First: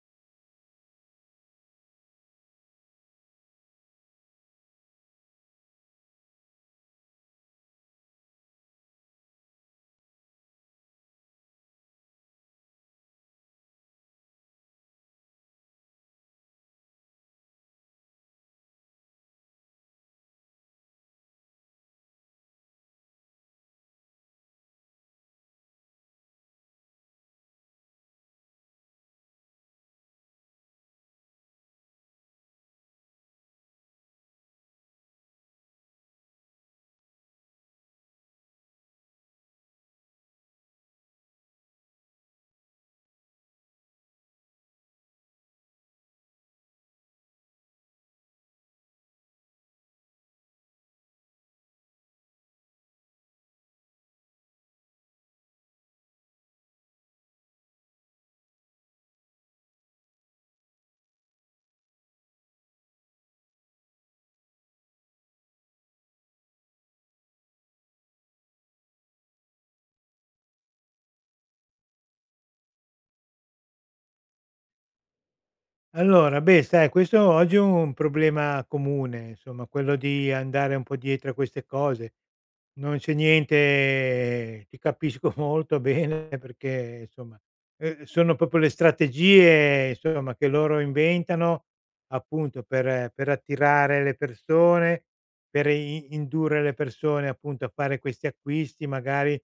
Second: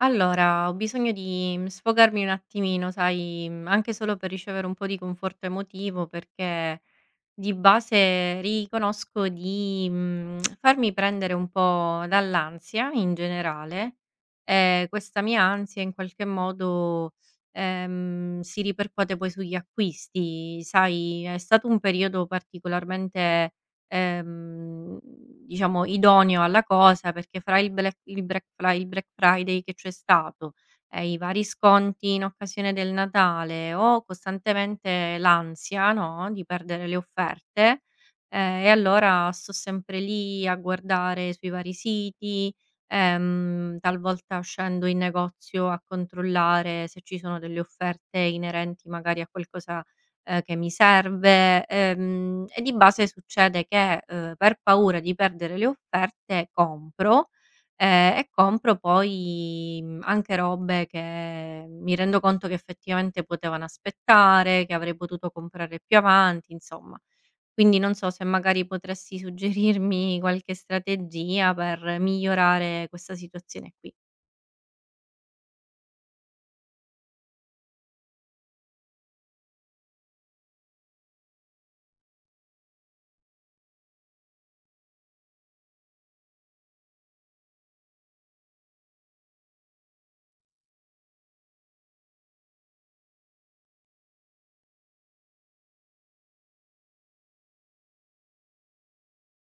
Allora, ho bisogno di, sfogarmi un attimino, sai, anche solo per ricevere un po' di conforto emotivo, perché di base riconosco di, farmi prendere un po' dall'ansia in generale, e questa mia ansia in qualche modo, si ripercuote poi sugli acquisti. Sai, è stato un periodo particolarmente diciamo idoneo alla cosa, perché fra il Black Friday che c'è stato, e i vari sconti in occasione del Natale, ho costantemente l'ansia, no, di perdere le offerte. E allora sto sempre lì a guardare sui vari siti, talvolta scendo in negozio a controllare se ci sono delle offerte inerenti magari a qualcosa che mi serve, e di base succede che, per paura di perdere le offerte compro, e compro poi, anche robe che mi rendo conto che effettivamente potevano aspettare, che avrei potuto comprare più avanti, insomma. Quindi non so se magari potresti suggerirmi qualche strategia per migliorare questa situazione qui. Allora, beh, sai, questo oggi è un problema comune, insomma, quello di andare un po' dietro a queste cose. Non c'è niente, ti capisco molto bene perché, insomma, sono proprio le strategie, insomma, che loro inventano appunto per attirare le persone, per i indurre le persone appunto a fare questi acquisti magari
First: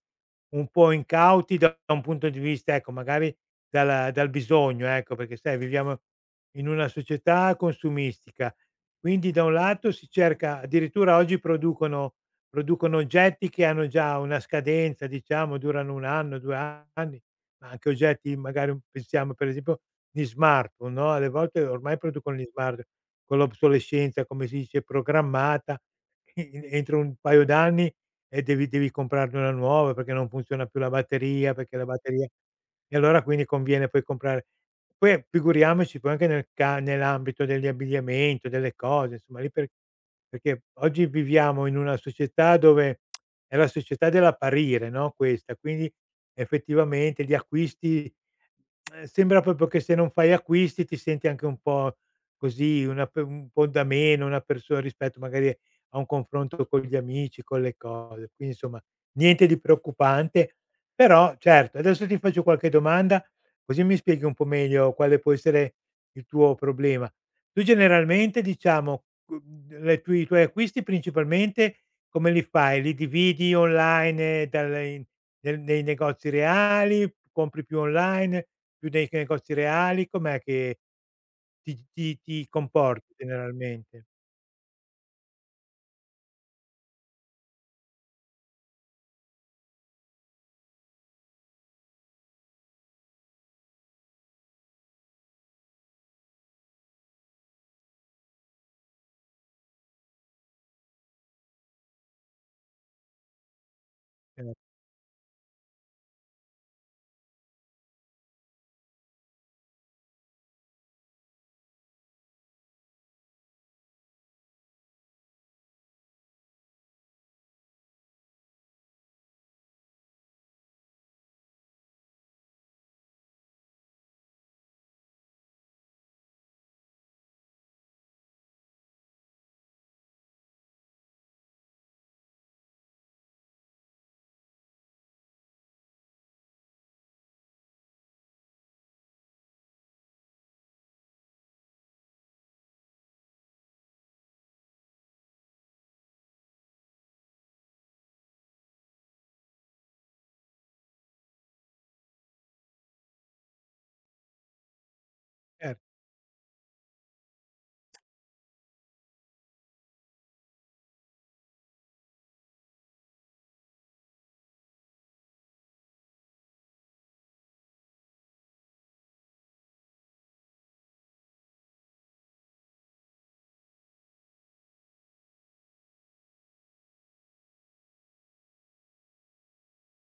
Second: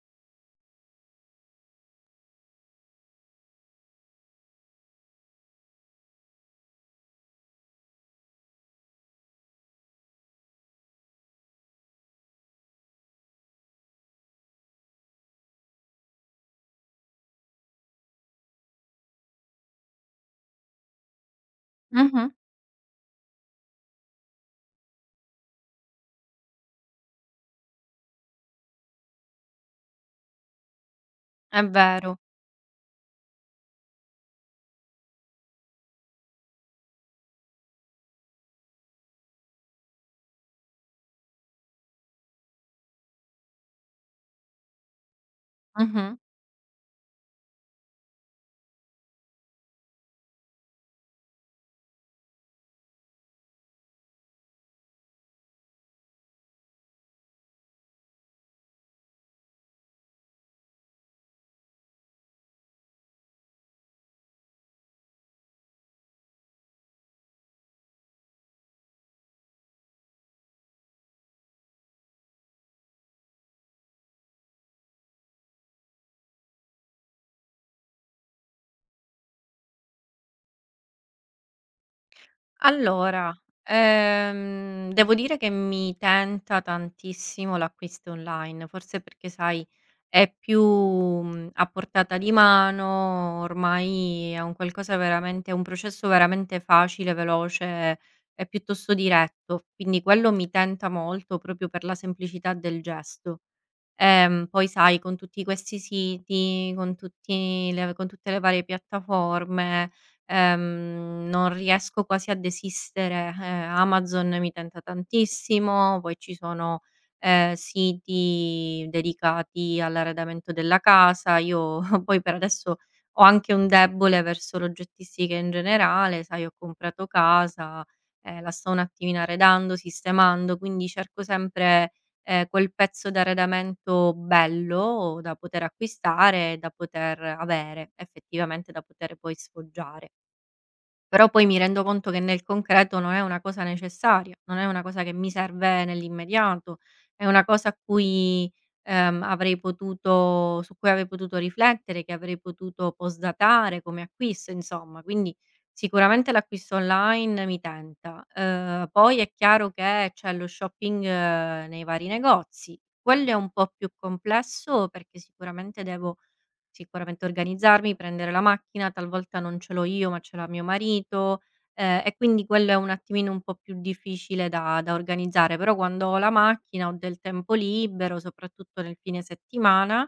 un po' incauti da un punto di vista, ecco, magari dal bisogno, ecco, perché sai viviamo in una società consumistica. Quindi da un lato si cerca, addirittura oggi producono oggetti che hanno già una scadenza, diciamo, durano 1 anno, 2 anni, ma anche oggetti magari pensiamo per esempio gli smartphone, no, alle volte ormai Mh-mh, producono gli smart con l'obsolescenza, come si dice, programmata, e entro un paio d'anni devi comprarne una nuova perché non funziona più la batteria, è perché la vero. batteria. E allora quindi conviene poi comprare, poi figuriamoci poi anche nell'ambito degli abbigliamento, delle cose, insomma, lì per, perché oggi viviamo in una società dove è la società dell'apparire, no, questa, quindi Mh-mh. effettivamente gli acquisti, sembra proprio che se non fai acquisti ti senti anche un po' così, una pe un po' da meno, una persona rispetto magari a un confronto con gli amici, con le cose. Quindi insomma niente di preoccupante, però certo, adesso ti faccio qualche domanda così mi spieghi un po' meglio quale può essere il tuo problema. Tu generalmente, diciamo, le tue i tuoi acquisti principalmente come li fai? Li dividi online dal in nel nei negozi reali? Compri più online, più nei negozi reali? Com'è che ti comporti Allora, generalmente? Devo dire che mi tenta tantissimo l'acquisto online, forse perché sai è più, a portata di mano, ormai è un qualcosa veramente un processo veramente facile, veloce e piuttosto diretto, quindi quello mi tenta molto proprio per la semplicità del gesto. Ehm, Eh, poi sai, con tutti questi siti, con tutte le varie piattaforme, non riesco quasi a desistere. Amazon mi tenta tantissimo, poi ci sono, siti dedicati all'arredamento della casa. Io poi per adesso ho anche un debole verso l'oggettistica in generale, sai, ho comprato casa, la sto un attimino arredando, sistemando, quindi cerco sempre quel pezzo d'arredamento bello da poter acquistare, da poter avere, effettivamente da poter poi sfoggiare. Però poi mi rendo conto che nel concreto non è una cosa necessaria, non è una cosa che mi serve nell'immediato, è una cosa a cui, avrei potuto su cui avrei potuto riflettere, che avrei potuto postdatare come acquisto, insomma. Quindi cer sicuramente l'acquisto online mi tenta. Poi è chiaro che c'è lo shopping nei vari negozi. Quello è un po' più complesso, perché sicuramente organizzarmi, prendere la macchina, talvolta non ce l'ho io, ma ce l'ha mio marito, e quindi quello è un attimino un po' più difficile da organizzare, però quando ho la macchina, ho del tempo libero, soprattutto nel fine settimana,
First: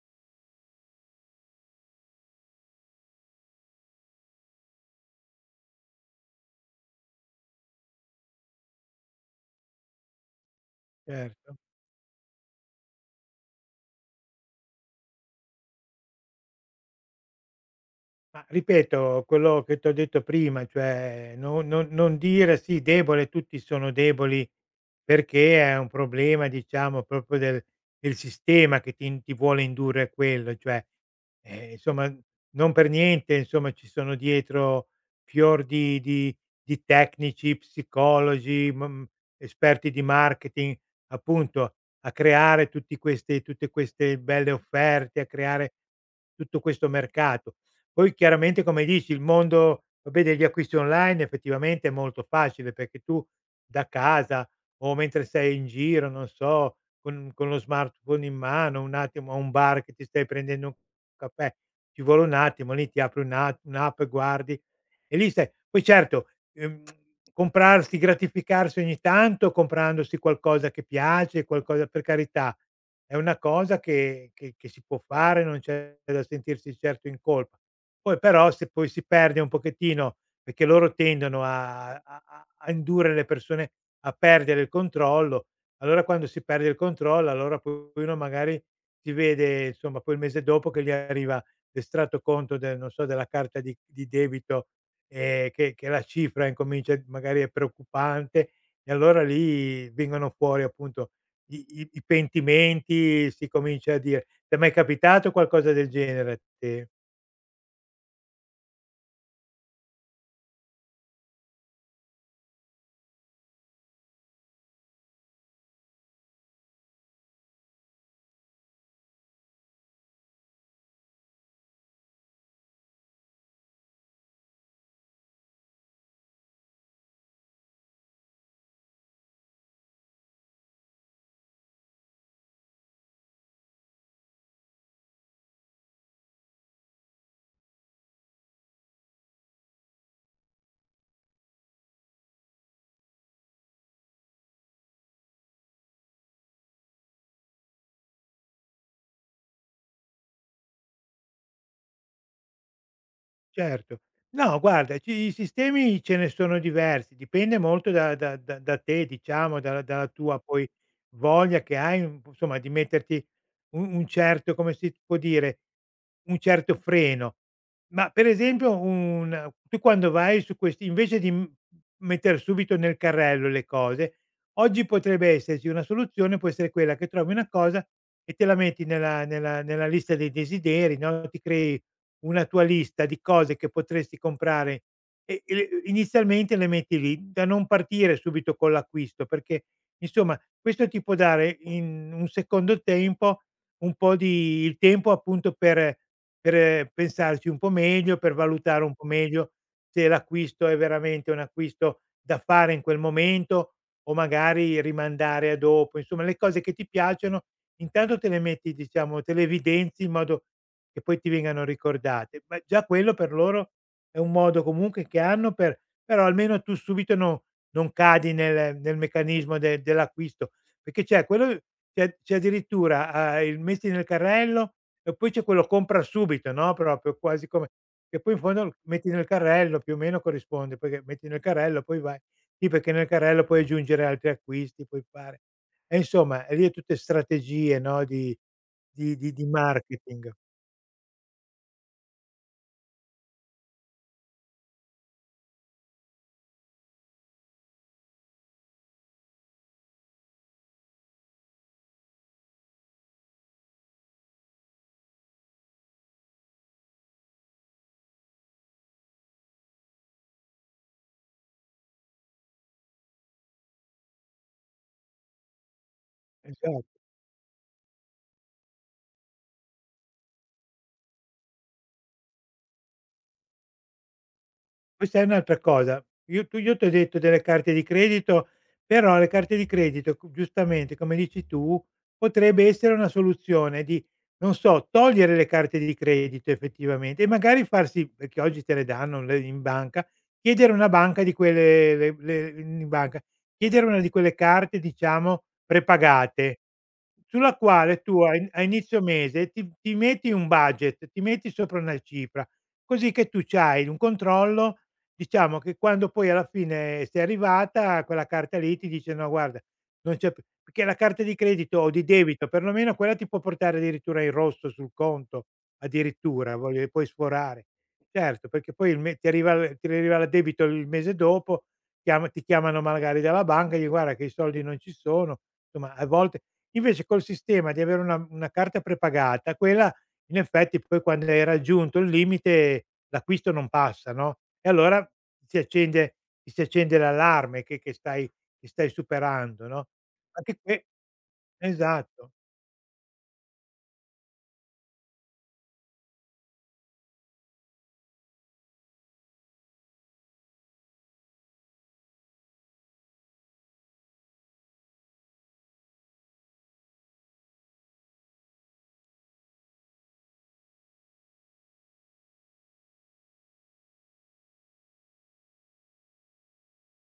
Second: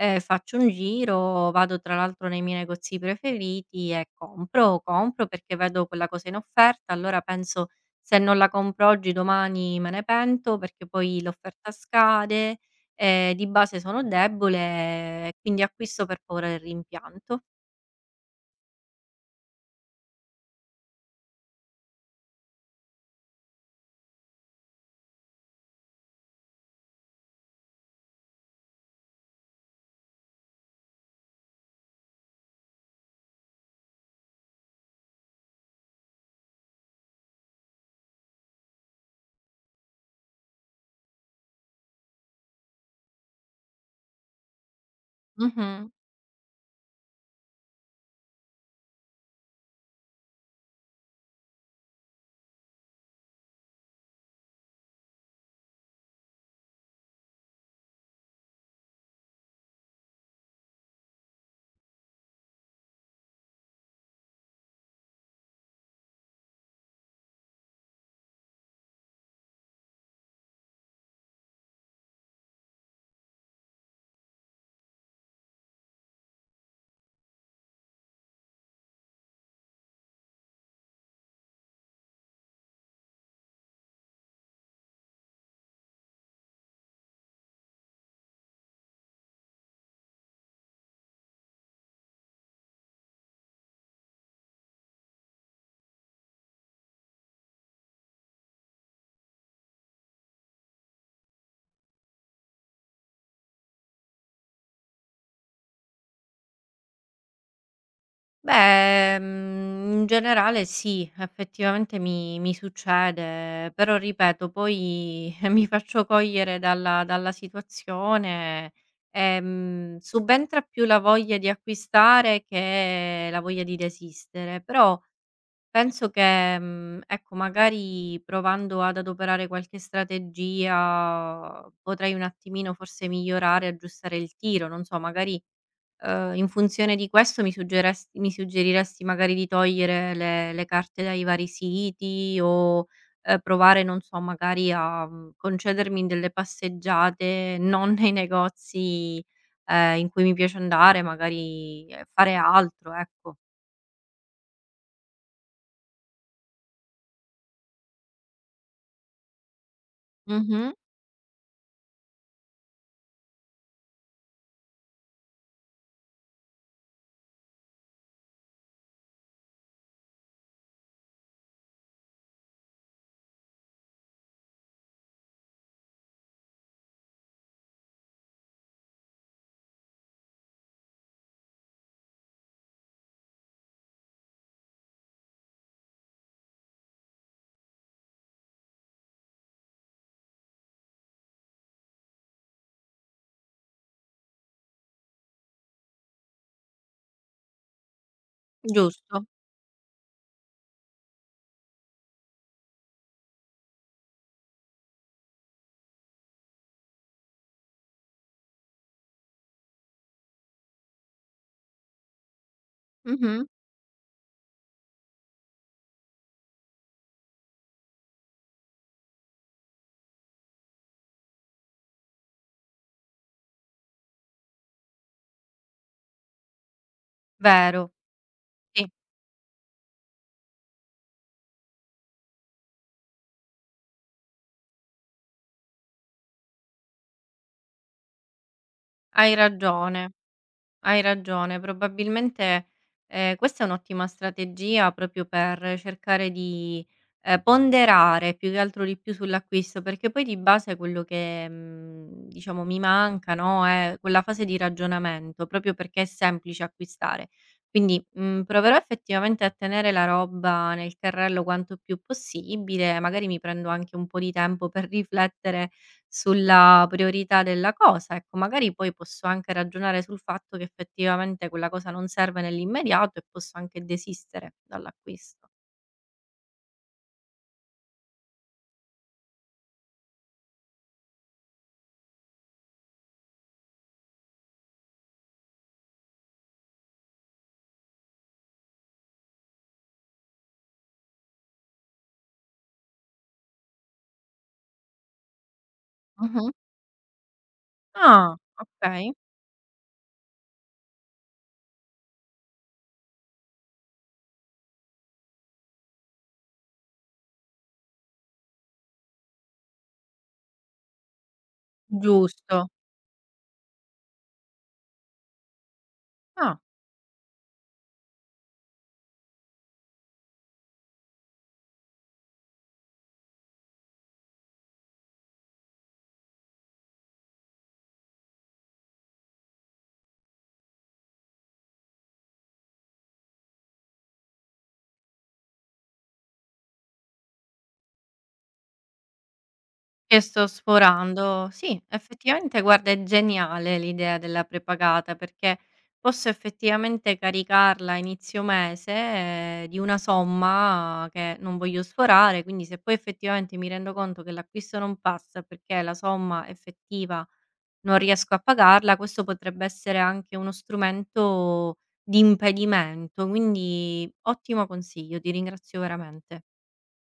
Faccio un giro, vado tra l'altro nei miei negozi preferiti e compro, compro perché vedo quella cosa in offerta, allora penso: "Se non la compro oggi, domani me ne pento perché poi certo. l'offerta scade, di base sono debole e quindi acquisto per paura del rimpianto." Ma ripeto, quello che t'ho detto prima, cioè no, non dire: "Sì, debole, tutti sono deboli", perché è un problema, diciamo proprio del del sistema che ti in ti vuole indurre a quello, cioè, insomma non per niente insomma ci sono dietro fior di di tecnici, psicologi, ma esperti di marketing, appunto, a creare tutti queste tutte queste belle offerte, a creare Mh-mh. tutto questo mercato. Poi chiaramente, come dici, il mondo, vabbè, degli acquisti online effettivamente è molto facile perché tu da casa o mentre sei in giro, non so, con lo smartphone in mano, un attimo a un bar che ti stai prendendo un caffè, ci vuole un attimo, lì ti apri una un'app, guardi e lì stai. Poi certo, ehm, comprarsi, gratificarsi ogni tanto comprandosi qualcosa che piace, qualcosa, per carità, è una cosa che che si può fare, non c'è da sentirsi certo in colpa. Poi però se poi si perde un pochettino, perché loro tendono a indurre le persone a perdere il controllo, allora quando si perde il controllo, allora poi uno magari si vede insomma poi il mese dopo che gli arriva l'estratto conto del, non so, della carta di debito, che la cifra incomincia, magari è preoccupante, e allora lì vengono fuori appunto i pentimenti, si comincia a dire: "T'è mai capitato qualcosa del genere a te?" Beh, in generale sì, effettivamente mi succede, però ripeto poi mi faccio cogliere dalla situazione, subentra più la voglia di acquistare che la voglia di desistere, però penso che, ecco, magari provando ad adoperare qualche strategia potrei un attimino forse migliorare, aggiustare il tiro, non so, magari, in funzione di questo mi suggeriresti magari di togliere le carte dai vari siti, o provare, non so, magari a, concedermi delle passeggiate non nei negozi, in cui mi piace andare, magari, fare altro, ecco. Certo. No, guarda, ci i sistemi ce ne sono diversi, dipende molto da te, diciamo, dalla dalla tua poi Mh-mh, voglia che hai, un p insomma, di metterti un certo, come si può dire, un certo freno. Ma per esempio, un tu quando vai su questi, invece di, metter subito nel carrello le cose, oggi potrebbe esserci una soluzione, può essere quella che trovi una cosa e te la metti nella lista dei desideri, no, ti crei una tua lista di cose che potresti comprare, e le inizialmente le metti lì, da non partire subito con l'acquisto, perché insomma questo ti può dare in un secondo tempo un po' di il tempo, appunto, per pensarci un po' meglio, per valutare un po' giusto. meglio se l'acquisto è veramente un acquisto da fare in quel momento o magari rimandare a dopo. Insomma, le cose che ti piacciono intanto te le metti, diciamo, te le evidenzi in modo che poi ti vengano ricordate. Ma già quello per Mh-mh. loro è un modo comunque che hanno per, però almeno tu subito no, non cadi nel meccanismo de dell'acquisto, perché c'è quello, c'è addirittura, il metti nel carrello e poi c'è quello compra subito, no, proprio quasi come Vero. che poi in fondo Sì, metti nel carrello, più o meno corrisponde, perché metti nel carrello, poi vai. Sì, perché nel carrello puoi aggiungere altri acquisti, puoi fare, e insomma, e lì è tutte strategie, no, di di di hai di ragione, marketing. hai ragione. Probabilmente, questa è un'ottima strategia proprio per cercare di, ponderare più che altro di più sull'acquisto, perché poi di base quello che, diciamo mi manca, no, è quella fase di ragionamento, proprio perché è semplice acquistare. Quindi, proverò effettivamente a tenere la roba nel carrello quanto più possibile, magari mi prendo anche un po' di tempo per riflettere Esatto. sulla priorità della cosa, ecco, magari poi posso anche ragionare sul fatto che effettivamente quella cosa non serve nell'immediato e posso anche desistere Questa è dall'acquisto. un'altra cosa. Io tu io t'ho detto delle carte di credito, però le carte di credito, c giustamente come dici tu, potrebbe essere una soluzione di, non so, togliere le carte di credito effettivamente e magari farsi, perché oggi te le danno le in banca, chiedere una banca di quelle le in banca, chiedere una di quelle carte diciamo Mh-mh. prepagate, sulla quale tu a Ah, in a inizio okay, mese ti metti un budget, ti metti sopra una cifra, così che tu c'hai un controllo. Diciamo che quando poi alla fine sei arrivata, quella carta lì ti dice: "No guarda, non c'è più", perché la carta di credito o di debito, giusto. perlomeno quella ti può portare addirittura in rosso sul conto, addirittura, Ah. voglio dire, puoi sforare. Certo, perché poi il me ti arriva l ti arriva il debito il mese dopo, chiama ti chiamano magari dalla banca e gli: "Guarda che i soldi non ci sono." Insomma, a volte invece col sistema di avere una carta prepagata, quella in effetti poi quando hai raggiunto il limite l'acquisto non passa, no, e allora si accende, ti si accende l'allarme che stai, che stai superando, no? Che sto Anche que sforando. Sì, Esatto. effettivamente guarda, è geniale l'idea della prepagata, perché posso effettivamente caricarla a inizio mese di una somma che non voglio sforare, quindi se poi effettivamente mi rendo conto che l'acquisto non passa perché la somma effettiva non riesco a pagarla, questo potrebbe essere anche uno strumento di impedimento, quindi ottimo consiglio, ti ringrazio veramente.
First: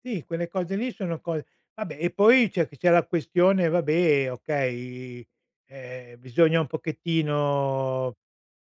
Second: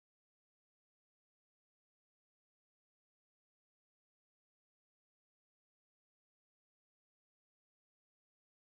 Sì, quelle cose lì sono cose, vabbè, e poi c'è la questione, vabbè, okay, bisogna un pochettino,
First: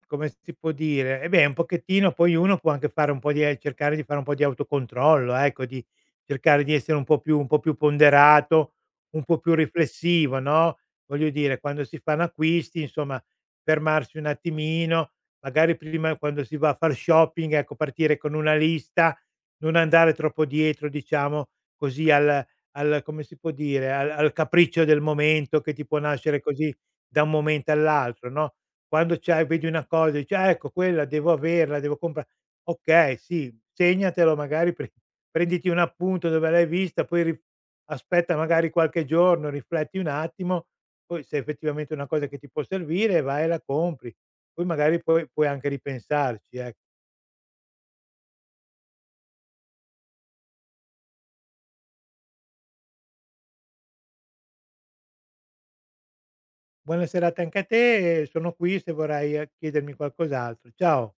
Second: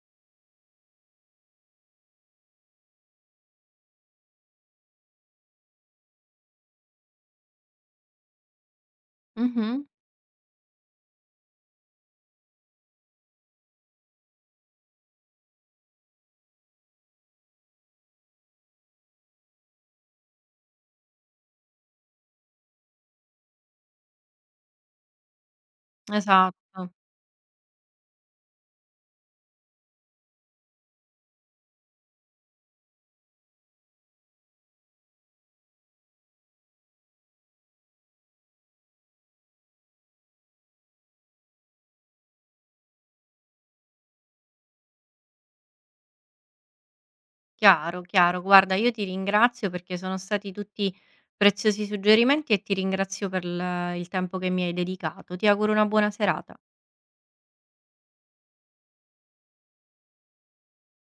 come si può dire, eh beh, un pochettino poi uno può anche fare un po' di, cercare di fare un po' di autocontrollo, ecco, di cercare di essere un po' più, ponderato, un po' più Mh-mh, riflessivo, no, voglio dire quando si fanno acquisti, insomma, fermarsi un attimino, magari prima quando si va a far shopping, ecco, partire con una lista, non andare troppo dietro, diciamo, così al come si può dire, al capriccio del momento che ti può nascere così esatto. da un momento all'altro, no, quando c'hai vedi una cosa e dici: "Ah, ecco, quella devo averla, devo compra". Okay, sì, segnatelo, magari prenditi un appunto dove l'hai vista, poi ri aspetta magari qualche giorno, rifletti un attimo, poi se effettivamente è effettivamente una cosa che ti può servire vai e la compri, poi magari puoi anche ripensarci, ec. Chiaro, chiaro. Guarda, io ti ringrazio perché sono stati tutti preziosi suggerimenti e ti ringrazio per il tempo che mi hai dedicato. Ti auguro una buona serata. Buona serata anche a te e sono qui se vorrai, chiedermi qualcos'altro. Ciao.